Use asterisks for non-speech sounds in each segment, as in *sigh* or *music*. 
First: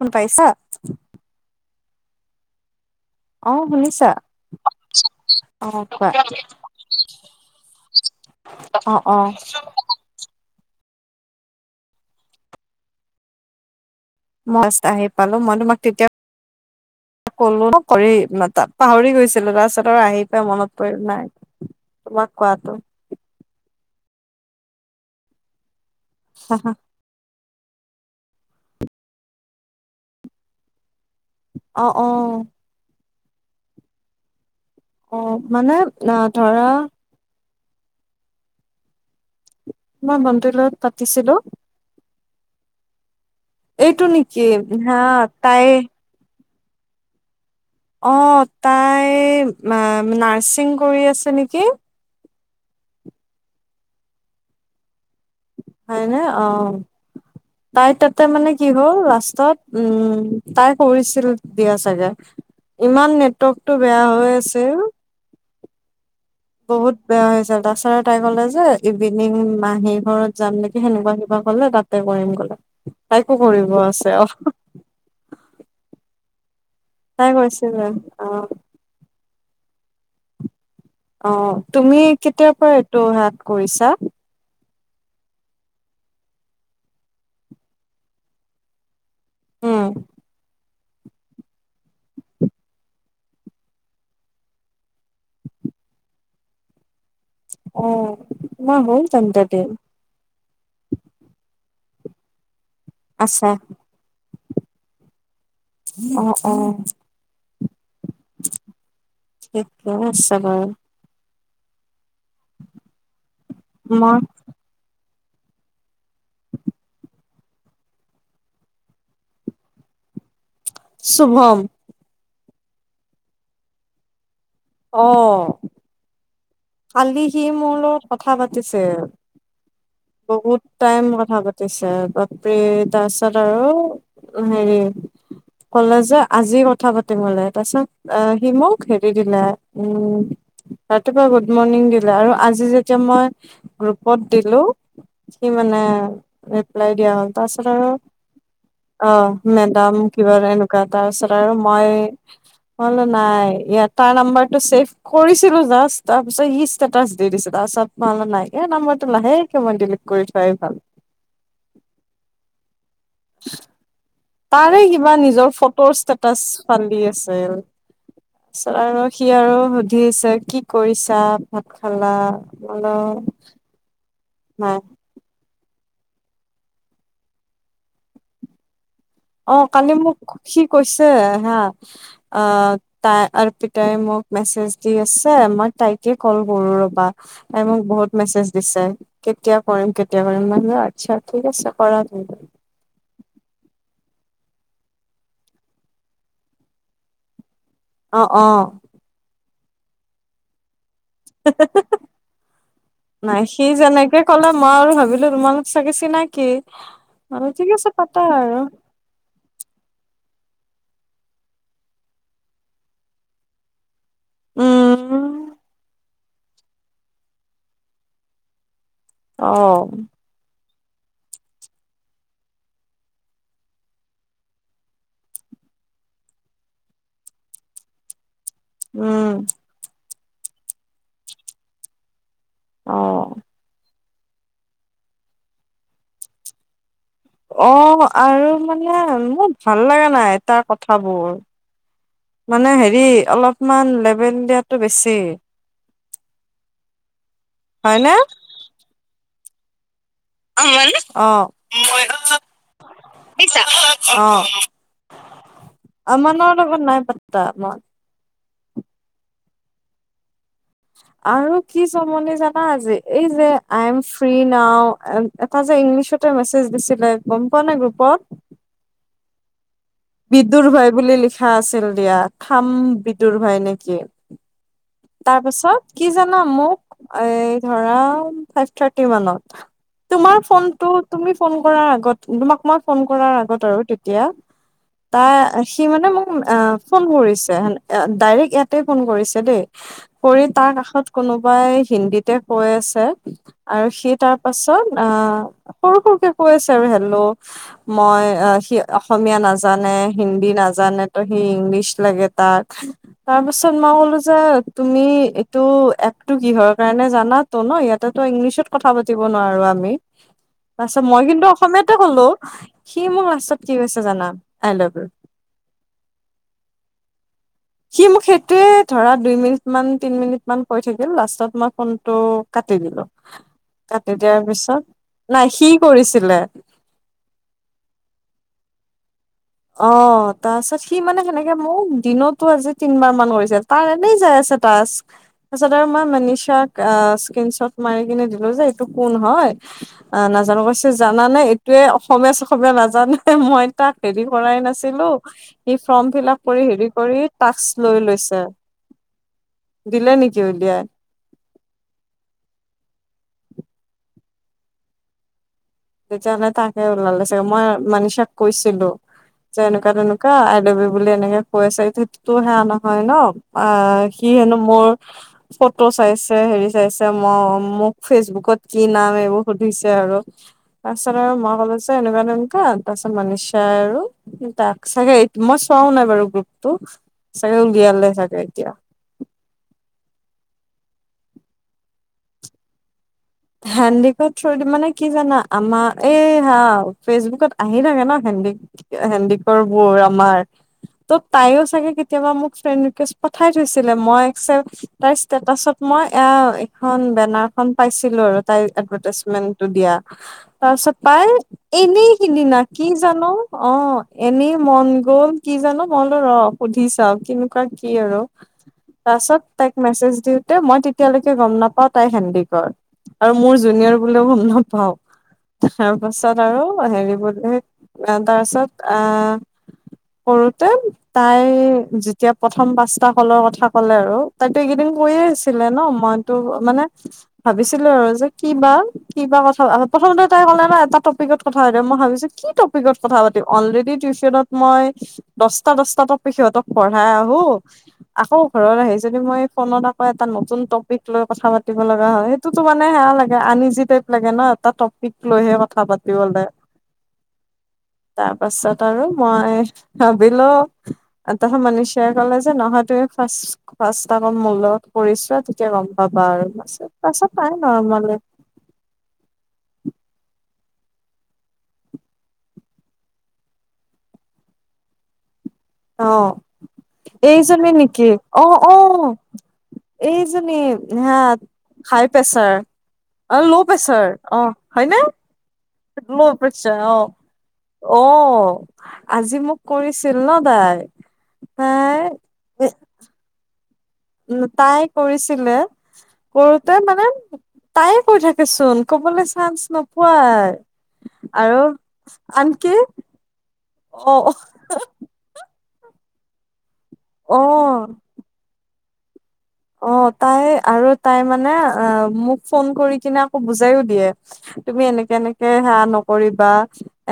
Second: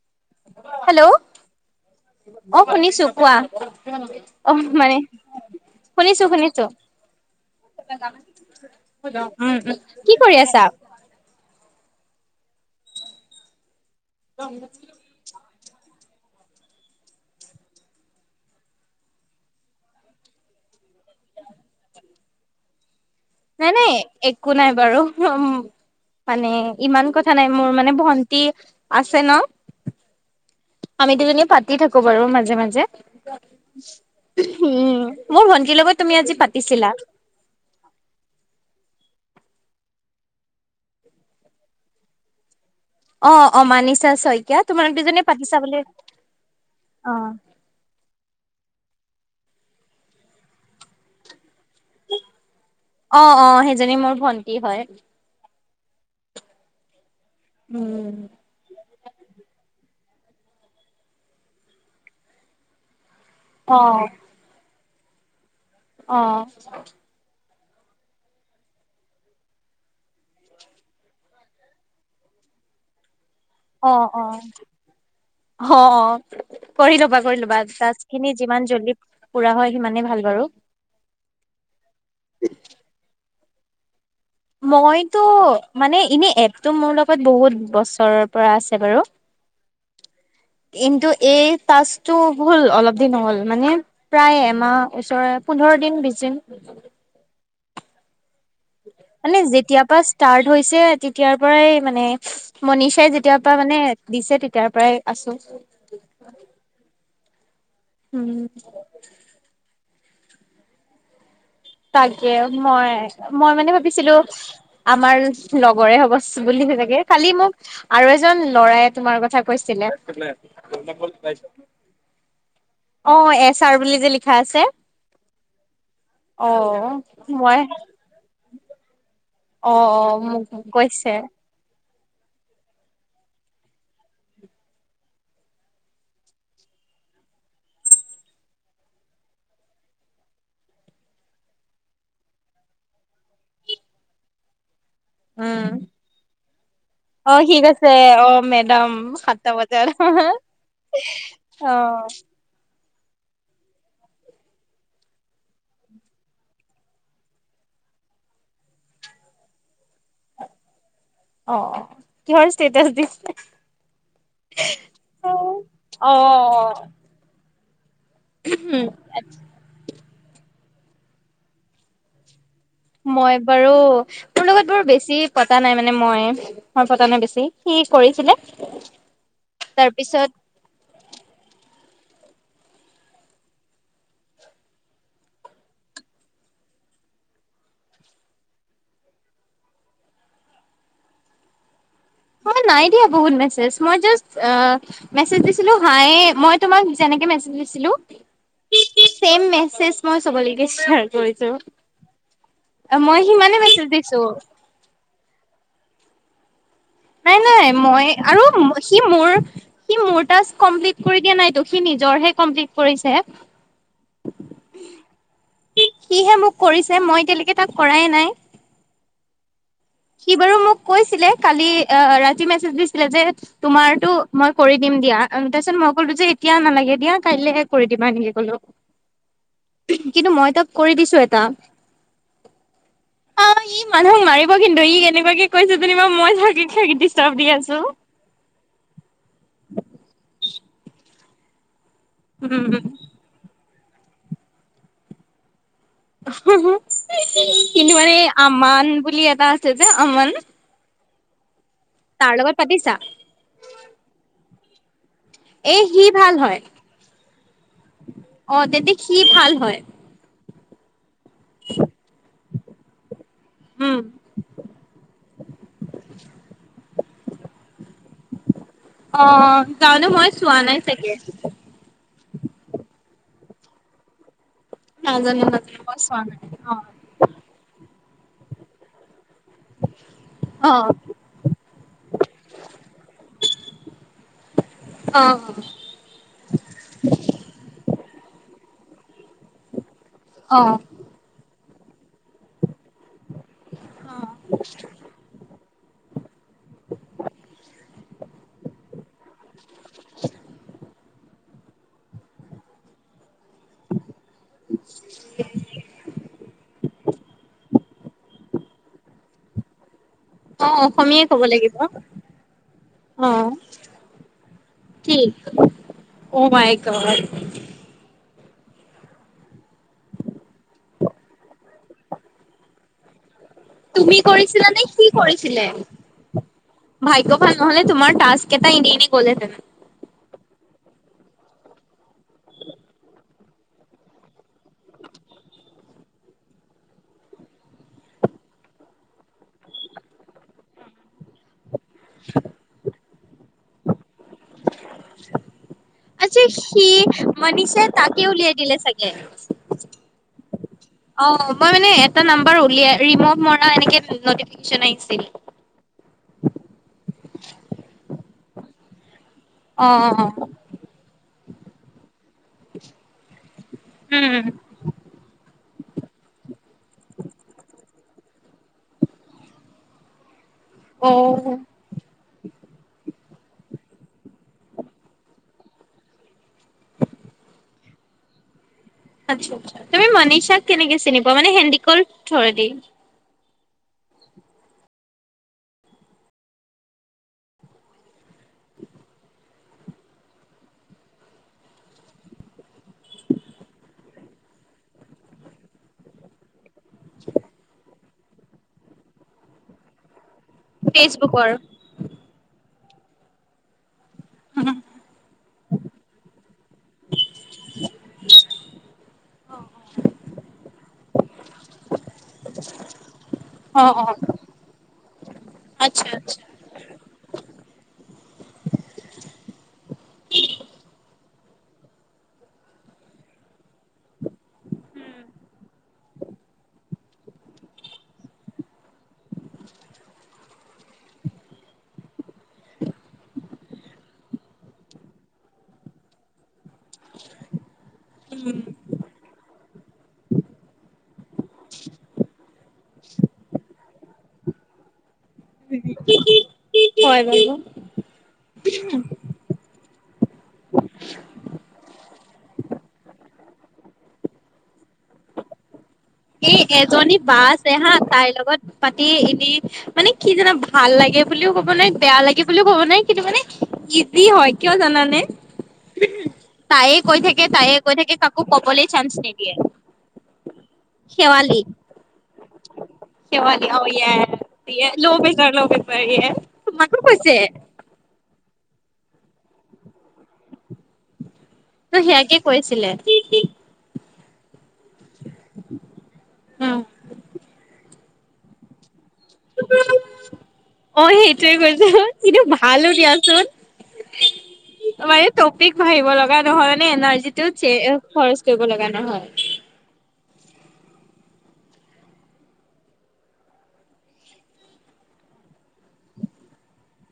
শুন পাইছা হেল্ল'। অ', শুনিছো। কোৱা, অ শুনিছা অ' মানে, অ কোৱা শুনিছো শুনিছো, অ অ উম উ, কি কৰি আছা? *unintelligible* আহি পালো, মই তোমাক তেতিয়া ক'লো *unintelligible* পাহৰি গৈছিলো, তাৰপিছত আৰু আহি পাই মনত পৰিল, নাই, তোমাক কোৱাটো নাই নাই, একো নাই বাৰু, উম। মানে, ইমান কথা নাই। মোৰ মানে ভন্টি আছে ন অ', আমি দুজনী পাতি অ থাকো অ বাৰু মাজে মাজে *inaudible* উম অ মোৰ মানে ভন্টিৰ লগত অ তুমি আজি ধৰা পাতিছিলা মই ভন্টিৰ লগ পাতিছিলো অ', অ', এইটো মানিছা নেকি শইকীয়া তোমালোক হা দুজনে পাতিছা তাই বোলে অ', অ', তাই নাৰ্ছিং কৰি আছে নেকি? অ', অ ', সেইজনী মোৰ ভন্টি হয়। হয়নে অ',। তাই উম তাতে মানে কি হ'ল লাষ্টত, উম তাই কৰিছিল দিয়া চাগে। ইমান নে নেটৱৰ্কটো অ বেয়া হৈ আছিল অ বহুত বেয়া হৈ আছে দা ছাৰে তাই কলে যে ইভিনিং মাহী ঘৰত যাম নেকি সেনেকুৱা কিবা ক'লে তাতে কৰিম গলে। তাই অ', অ', অ', অ',। কৰি ল'বা তাই কৰি ল'বা কৈছিলে টাছ অ খিনি যিমান জলদি পুৰা হয় সিমানেই ভাল বাৰু। অ', তুমি কেতিয়া পৰা এইটো হাত কৰিছা? মইতো মানে এনে এপটো মোৰ লগত বহুত বছৰৰ পৰা আছে বাৰু উম। কিন্তু এই টাছটো হ'ল অলপ দিন হ'ল মানে প্ৰায় এমাহ ওচৰে পোন্ধৰ দিন, বিশ দিন। অ', তোমাৰ হ'ল মানে তেন্তে দিন। যেতিয়াৰ পৰা ষ্টাৰ্ট হৈছে তেতিয়াৰ পৰাই মানে মনীষাই যেতিয়াৰ আছা পৰা মানে দিছে তেতি ইয়াৰ পৰাই আছোঁ। অ', অ', হম *unintelligible* *unintelligible* চাবা তাকে মই মই মানে মই ভাবিছিলোঁ আমাৰ লগৰে হ'ব চা চাগে বুলি তেনেকে খালি মোক আৰু এজন লৰায় তোমাৰ কথা কৈছিলে। বল পাইছ। শুভম অ', এছ আৰ বুলি যে লিখা আছে। অ', অ কালি সি মই মোৰ লগত কথা পাতিছে। অ', অ, মোক কৈছে। আছে বাপৰে তাৰপিছত আৰু, হেৰি ক'লে যে আজি কথা পাতিম বলে তাৰপিছত আহ সি মোক হেৰি দিলে উম, ৰাতিপুৱা গ গুড মৰ্ণিং দিলে আৰু আজি যেতিয়া মই, গ্ৰুপত দিলোঁ সি উম মানে, ৰিপ্লাই দিয়া হ'ল অ সি তাৰপিছত আৰু, কৈছে অ মেডাম অ, সাতটা বজাত মেডাম কিবা এনেকুৱা এটা তাৰপিছত আৰু অ মই মই বোলো নাই, এ তাৰ নাম্বাৰটো ছেভ কৰিছিলোঁ জাষ্ট তাৰপিছত ই ষ্টেটাছ দি দিছে তাৰপিছত ভাবিলোঁ নাই এই নম্বৰটো লাহেকে মই ডিলিট কৰি থোৱাই ভাল। অ', কিহৰ ইচটেটাচ দি এ তাৰে কিবা নিজৰ ফটোৰ ষ্টেটাচ ফালি আছিল, তাৰপিছত আৰু সি আৰু সুধি আছে কি কৰিছা, ভাত খালা? বোলো মই বাৰু তোৰ লগত নাই বাৰু বেছি পতা নাই মানে মই, মই পতা নাই বেছি সি কৰিছিলে অ কালি মোক তাৰপিছত সি কৈছে হা, অ তাই অপিতাই মোক মেছেজ দি আছে মই তাইকে কল কৰো ৰবা তাই মোক বহুত মেছেজ দিছে কেতিয়া কৰিম কেতিয়া কৰিম মান আচ্ছা ঠিক আছে। কৰা তুমি মই নাই দিয়া বহুত মেজ মই জা আ মেছেজ দিছিলো হায় মই তোমাক যেনেকে মেছেজ দিছিলো, অ অ দিছিলো চেম মে চে মই চবলৈ চে *unintelligible* মই নাই সিমানে সি মেছেজ যেনেকে দিছো কলে মই আৰু ভাবিলো তোমাল চাগে চি নাই কি। নাই নাই মই আৰু সি মোৰ সি মোৰ টাচ কমপ্লিট কৰি দিয়া নাইতো সি নিজৰহে কমপ্লিট কৰিছে। উম সিহে মোক কৰিছে মই এতিয়ালৈকে তাক কৰায়ে নাই। অ সি বাৰু মোক কৈছিলে কালি ৰাতি মেছেজ দিছিলে যে তোমাৰতো মই কৰি দিম দিয়া তাৰপিছত মই কলো যে এতিয়া নালাগে দিয়া কাইলেহে কৰি দিবা এনেকে কলো। উম, কিন্তু মই তাক কৰি দিছো এটা। অহ, অ ই মানুহক মাৰি ৰিব কিন্তু ই এনেকুৱাকে কৈছে, যেনিবা মই *unintelligible* আছো অ' আৰু মানে মোৰ ভাল লাগা নাই। তাৰ কথাবোৰ, মানে হেৰি উম অলপ কিমান লেভেল দিয়টো বেছি, কিন্তু হয়নে? মানে আমান বুলি এটা আছে, আমন অ' অ' এ সি ভাল আমানৰ হয় লগত নাই পাতা মই। অ, যেদি সি ভাল হয় *inaudible* আৰু কি জমনি জান পা আজি এই যে I am um free now, এটা যে ইংলিছতে মেছেজ দিছিলে গম পোৱা নে গ্ৰুপত? অ' জানো মই চোৱা বিদুৰ নাই ভাই চাগে বুলি লিখা আছিল দিয়া, থাম বিদুৰ ভাগ নে কি! তাৰ নাজানো নাজানো পাছত, মই কি চোৱা নাই জানা অ মোক, এ ধৰা ফাইভ থাৰ্টি মানত তোমাৰ অ ফোনটো, তুমি ফোন কৰাৰ আগত, তোমাক মই ফোন কৰাৰ আগত ত' তেতিয়া অ তাৰ, সি মানে মোক ফোন কৰিছে, ডাইৰেক্ট ইয়াত তে ফোন কৰিছে দেই কৰি অ অ তাৰ কাষত কোনোবাই হিন্দীতে কৈ আছে আৰু সি তাৰ পাছত আহ, ক ক ক ক আছে আৰু হেললো মই অ' সি অসমীয়া নচ নাজানে হিন্দী নাজানে ইংলিছ লাগ তাত তাৰ পিছত মই ক'লো যে তুমি এইটো এপটো কিহৰ কাৰণে জানাতো ন ইয়াতে তো ইংলিছত কথা পা দিব নোৱাৰো আমি অ তা--ছত মই অসমীয়াই ক'ব কিন্তু লাগিব অসমীয়াতে কলো সি মোক অ লাষ্টত কি হৈছে জানা আই লাভ ইউ কি অ মাই গড সি মোক সেইটোৱে ধৰা দুই মিনিট মান তিন মিনিট মান কৈ থাকিল লাষ্টত মই ফোনটো কাটি দিলো কাটি তুমি দিয়াৰ কৰিছিলা নে পিছত সি নাই কৰিছিলে সি কৰিছিলে ভাগ্য ভাল নহলে তোমাৰ টাস্ককেটা এনে এনে গলে হেতেন তাৰ-ছত সি মানে সেনেকে মোক দিনতো আজি তিনবাৰ মান মাৰিছে তাৰ এনেই যাই আছে তাচ তাৰ-ছত আৰু মই মনিচাক আহ স্কন চ্বট মাৰি কিনে দিলো যে এইটো কোন হয় নাজানো কৈছে জানা নে তোয়ে অসমীয়া চখমীয়া নাজানে এ মই তাক হেৰিও ভবাই নাছিলো সি ফৰ্ম ফিল আচ্ছা কৰি হেৰি সি কৰি টাস্ক মনিষাই লৈ তাকে লৈছে উলিয়াই দিলে চাগে। দিলে নিকি ত উলিয়াক অ মানে এটা নাম্বাৰ উলিয়া ৰিমভ মৰা এনেকে নটিফিকেচন আহিছিলে তেতিয়াহলে তাকে ওলালে চাগে মই মানচাক কৈছিলো যে এনেকুৱা অ' তেনেকুৱা অ' আই লভ ইউ বুলি এনেকে কৈ আছে সেইটোতো সেয়া নহয় ন অ সি উম, হেনো মোৰ ফটো চাইছে হেৰি কৈছে মই মোক ফেচবুকত কি নাম এইবোৰ সুধিছে আৰু তা--ছত আৰু অ' মই কলো চা এনেকুৱা এনেকুৱা তা--ছত মনিচা চাই আৰু তাক চাগে মই চোৱাও নাই বাৰু গ্ৰুপটো চাগে উলিয়ালে চাগে এতিয়া আচ্ছা আচ্ছা তুমি মনিচাক কেনেকে চিনি পোৱা মানে হেডিকল থ্ৰদি হেণ্ডিকৰ থ্ৰদি মানে কি জানা আমাৰ এই হা ফেচবুকত আহি থাকে ন হেন্ডিক হেডিকৰ বোৰ আমাৰ ত' তাইও চাগে কেতিয়াবা মোক ফ্ৰেড ৰিকুৱেষ্ট পঠাই থৈছিলে মই একচেপ্ট তাইৰ ষ্টেটাচত মই অ খন বেনাৰখন পাইছো পাইছিলো আৰু তাই এডভেটাইচ মেনটো দিয়া তা চত তাই ফেচবুকৰ। এনেই সিদিনা কি জানো অ এনেই মন গ'ল কি জানো মই বোলো ৰ সুধি চাও কেনেকুৱা কি আৰু তা--ছত তাইক মেছেজ দিওঁতে মই তেতিয়ালৈকে গম নাপাও তাই হেণ্ডিকৰ আৰু মোৰ জুনিয়ৰ অ', অ', বুলি গম নাপাও তাৰ আচ্ছা পাছত আচ্ছা আৰু হেৰি বোৰ তা--ছত আহ কৰোতে তাই যেতিয়া প্ৰথম পাঁচটা কলৰ কথা ক'লে আৰু তাইতো এইকেইদিন কৈয়ে আছিলে ন মইতো মানে ভাবিছিলো আৰু যে কিবা কিবা কথা প্ৰথমতে তাই কলে ন এটা টপিকত কথা পাতিম মই ভাবিছো কি টপিকত কথা পাতিম অলৰেডি টিউচনত মই দশটা দশটা টপিক সিহঁতক পঢ়াই আহো আকৌ ঘৰত আহি য মই ফোনত আকৌ এটা নতুন টপিক লৈ কথা পাতিব লগা হয় তোতো মানে সেয়া লাগে আনিজি টাইপ লাগে ন এটা টপিক লৈহে কথা পাতিবলে। হয় বাৰু। তাৰ পাছত আৰু মই ভাবিলো এটাহ *unintelligible* কলে যে নহয় তুমি ফাৰ ফাৰচটা কম মূলত কৰিছোৱা তেতিয়া গ'ম পাবা আৰু এই এজনী পিছত। বা আছে হা তাইৰ লগত পাতি এনে মানে কি জানা ভাল লাগে বুলিও ক'ব নোৱাৰি বেয়া লাগে বুলিও ক'ব নোৱাৰি কিন্তু মানে ইজি হয় কিয় জানানে। অ', তায়ে কৈ থাকে এইজনী তায়ে কৈ নেকি থাকে কাকো অ', কবলৈ চান্স অ', নিদিয়ে এইজনী। হা শেৱালি হাই প্ৰেচাৰ অ', ল' শেৱালি প্ৰেচাৰ য়েছ অ', য়েছ হয়নে। Low pressure low pressure low yes pressure তোমাকো অ', কৈছে অ'। আজি মোক কৰিছিল ন তাই। ত তাই সিয়াকে কৈছিলে। উম তাই কৰিছিলে কৰোতে উম মানে তাই কৈ থাকে চোন। কবলৈ চানস নোপোৱাই অ সেইটোৱে আৰু কৈছো কিন্তু আনকি ভালো দিয়াচোন অ' অপিক ভাবিব লগা নহয় মানে এনাৰ্জিটো অ খৰচ কৰিব লগা নাই। নহয়। অ', তাই আৰু তাই মানে, মোক ফোন কৰি কিনে আকৌ বুজাইও দিয়ে তুমি এনেকে এনেকে সেয়া নকৰিবা,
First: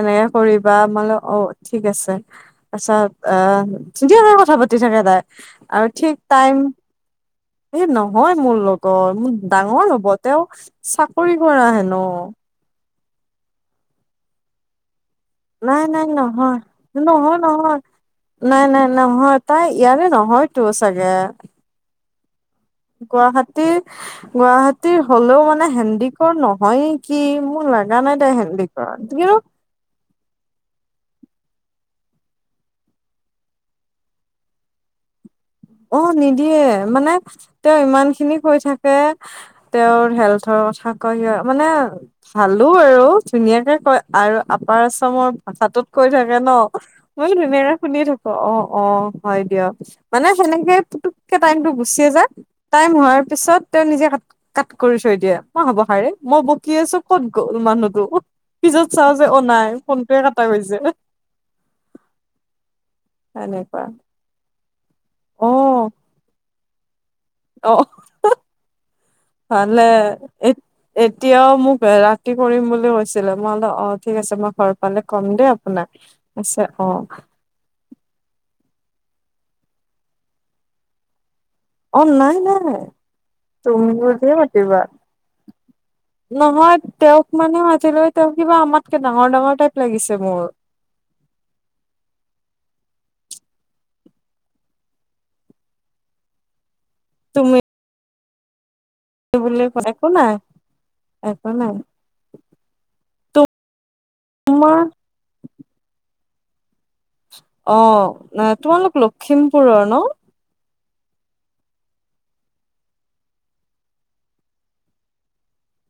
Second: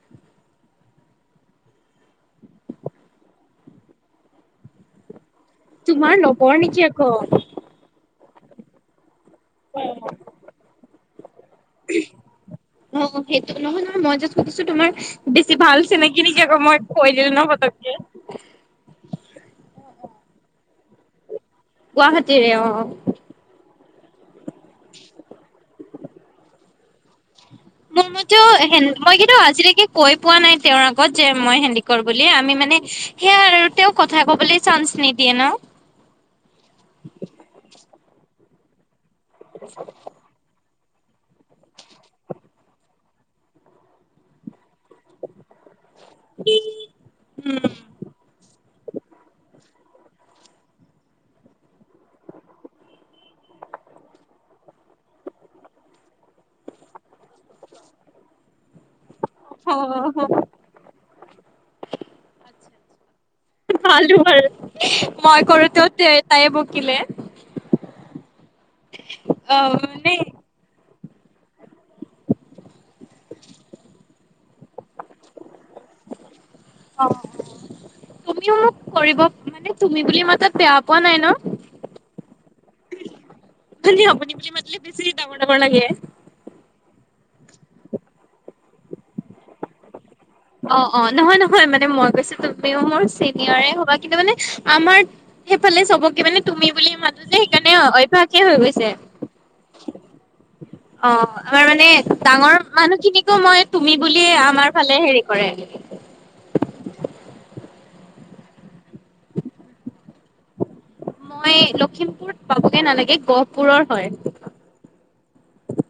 এনেকে কৰিবা মান অ', ঠিক আছে। তাৰছত *unintelligible* কথা পাতি থাকে তাই। আৰু ঠিক তোমাৰ টাইম লগৰ নেকি আকৌ? এই নহয় মোৰ লগৰ মোৰ ডাঙৰ হ'ব তেওঁ চাকৰি কৰা হেনো। অ', সেইটো নহয় নহয় মই যে সুধিছো তোমাৰ বেছি ভাল নাই-নাই চিনাকি নেকি নহয়, আকৌ মই কৈ দিলো নহয় ন নহয় পতককে নাই নাই নহয় তাই ইয়াৰে নহয় তো চাগে। গুৱাহাটী এ অ'। গুৱাহাটীৰ গুৱাহাটীৰ হলেও মানে হেন্দিক নহয় নেকি মোৰ লাগা মো- নাই তাই মইতো হেণ্ডিকৰ মই কিন্তু আজিলইকে কৈ পোৱা নাই তেওঁৰ আগত। যে মই হেন্দিকৰ বুলি আমি মানে সেয়া আৰু তেওঁ কথা কবলৈ চান্স নিদিয়ে ন। অ', নিদিয়ে মানে তেওঁ ইমান খিনি কৈ থাকে তেওঁৰ হেল্থৰ কথা ক মানে ভালো আৰু ধুনীয়াকে কয় আৰু। ৰ আশ্ৰমৰ ভাষাটোত কৈ থাকে ন, ময়ো উম ধুনীয়াকে শুনিে থাকো অ', অ', হয় দিয়ক। মানে সেনেকে পুতুকে টাইম টো গুচিয়ে যা টাইম হোৱাৰ পিছত তেওঁ নিজে ক কাট কৰি থৈ দিয়ে মই হব খাৰে মই বকি আছো ক'ত গ'ল মানুহতটো উ পিছত, চাও যে অ নাই ফোনটয়ে কটা গছে ভাল মই অ কৰোতো তাই ব থাকিলে অ' অ মানে *inaudible* এতিয়াও মোক ৰাতি কৰিম বুলি কৈছ ছিলে, মই লো অ, ঠিক আছে মই ঘৰ পালে কম দেই আপোনাক কৈছে অ। তুমিও মোক কৰিব মানে, তুমি বুলি মাতাত বেয়া পোৱা নাই ন? অ, নাই, নাই। তুমি *unintelligible* আপুনি বুলিয়ে বুলি মাতিলে মাতিবা বেছ ডাঙৰ ডাঙৰ লাগে। নহয় তেওঁক মানে আজিলৈ তেওঁ কিবা আমাতকে ডাঙৰ ডাঙৰ টাইপ লাগিছে। মোৰ অ, অ, নহয়, নহয়, মানে মই কৈছোঁ তুমিও মোৰ চি নিঅ'ৰে হবা কিন্তু মানে, আমাৰ সেইফালে চবকে মানে তুমি বুলি মাতো যে, তুমি সেইকাৰণে অভ্যাস *unintelligible* হৈ গৈছে। বুলি ক একো নাই অ, একো আৰু নাই মানে ডাঙৰ মানুহখিনিক ত' মই তু মি বুলিয়ে আমাৰ তোমাৰ ফালে হেৰি অ' তোমালোক লখিমপুৰৰ ন মই লখিমপুৰত পাবগে নালাগে গহপুৰৰ হয়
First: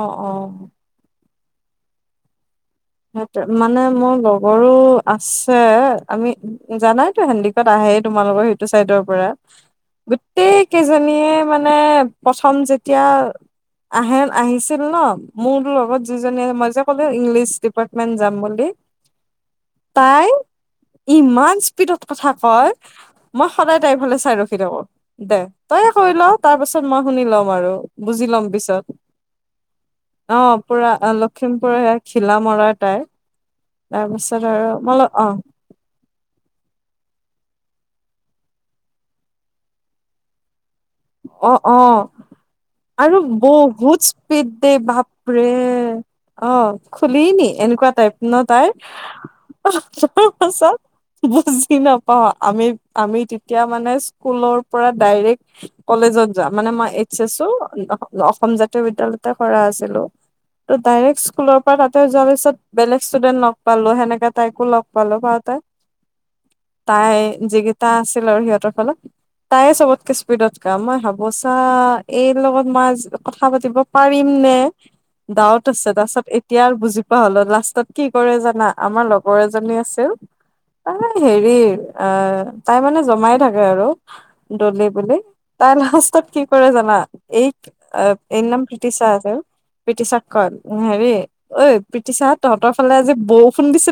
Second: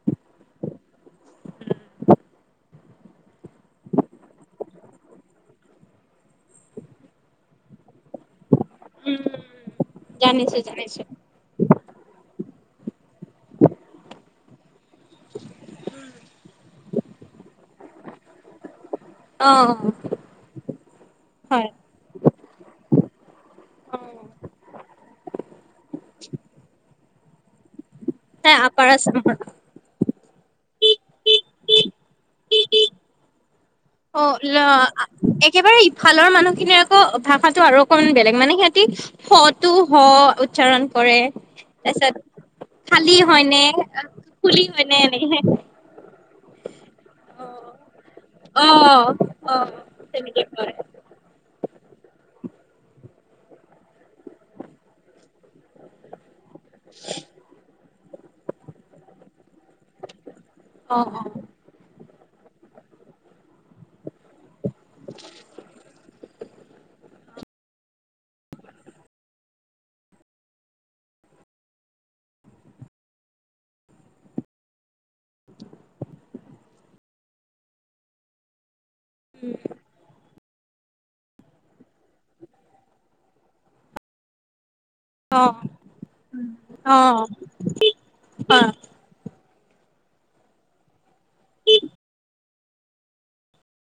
অ' অ' উম সেই মানে মোৰ লগৰো আছে আমি জানাইতো হেণ্ডিকত আহে তোমাল লগোকৰ স চাইডৰ পৰা গোটেই জানিছো জানিছো কেইজনীয়ে মানে প্ৰথম যে তেওৰ আহে আহিছিল ন মোৰ লগত যিজনী মই যে ক'লো ইংলিছ যাম বুলি, অ' তাই ইমান হয়। স্পিডত কথা কয়, মই সদায় তাইফালে চাই ৰখি থাকো। দে তইয়ে কয় ল, তাৰপিছত মই শুনি লম আৰু। বুজি ল'ম তাই পিছত আপাৰ আচা অ' পুৰা লখিমপুৰ হয় খিলা। মৰা তাই। অ' তাৰপিছত আৰু অ' মই অ একেবাৰে ইফালৰ মানুহখিনিৰ আকৌ ভা ষাটো আৰু অকমান বেলেগ। মানে, সিহঁতি স টো হ। উচ্চাৰণ কৰে অ' অ' তাৰপিছত আৰু খালী হয়নে বহুত স্পীড খুলি দেই হয়নে এনেকে বাপৰে! অ' খুলি নি এনেকুৱা টাইপ ন তাইৰ। অ অ তেনেকে কয় *unintelligible* *unintelligible* নাপাও আমি আমি তেতিয়া মানে স্কুলৰ পৰা ডাইৰেক্ট। কলেজত। যোৱা, মানে মই এইক চাইছো অসম জাতীয় বিদ্যালয়তে কৰা আছে। ত' অ অ ডাইৰেক্ট স্কুলৰ পৰা তাক তই যোৱাৰ পিছত বেলেগ ষ্টুডেন্ট লগ পালো সেনেকে তাইকো লগ পালো বাৰু তাই, তাই যিকিটা আছিল আৰু সিহঁতৰ ফালত তাইে চবতকে স্পিডত মই ভাবো চা এইৰ লগত মই আজি কথা পাতিব পাৰিম নে, ডাউট আছে তাৰপিছত এতিয়া আৰু বুজি পোৱা হলো, লাষ্টত কি কৰে জানা? আমাৰ লগৰ এজনী আছিল। *unintelligible* হেৰি, আহ তাই মানে জমাই থাকে আৰু, দলি প তাই লাষ্টত কি কৰে জানা, অ অ এইক এইৰ নাম হয় প্ৰিতিশা আছিল। প্ৰিতিছাক কই হেৰি ঐ প্ৰিতিশাহ তহঁতৰ ফালে আজি বৰষুণ দিছিল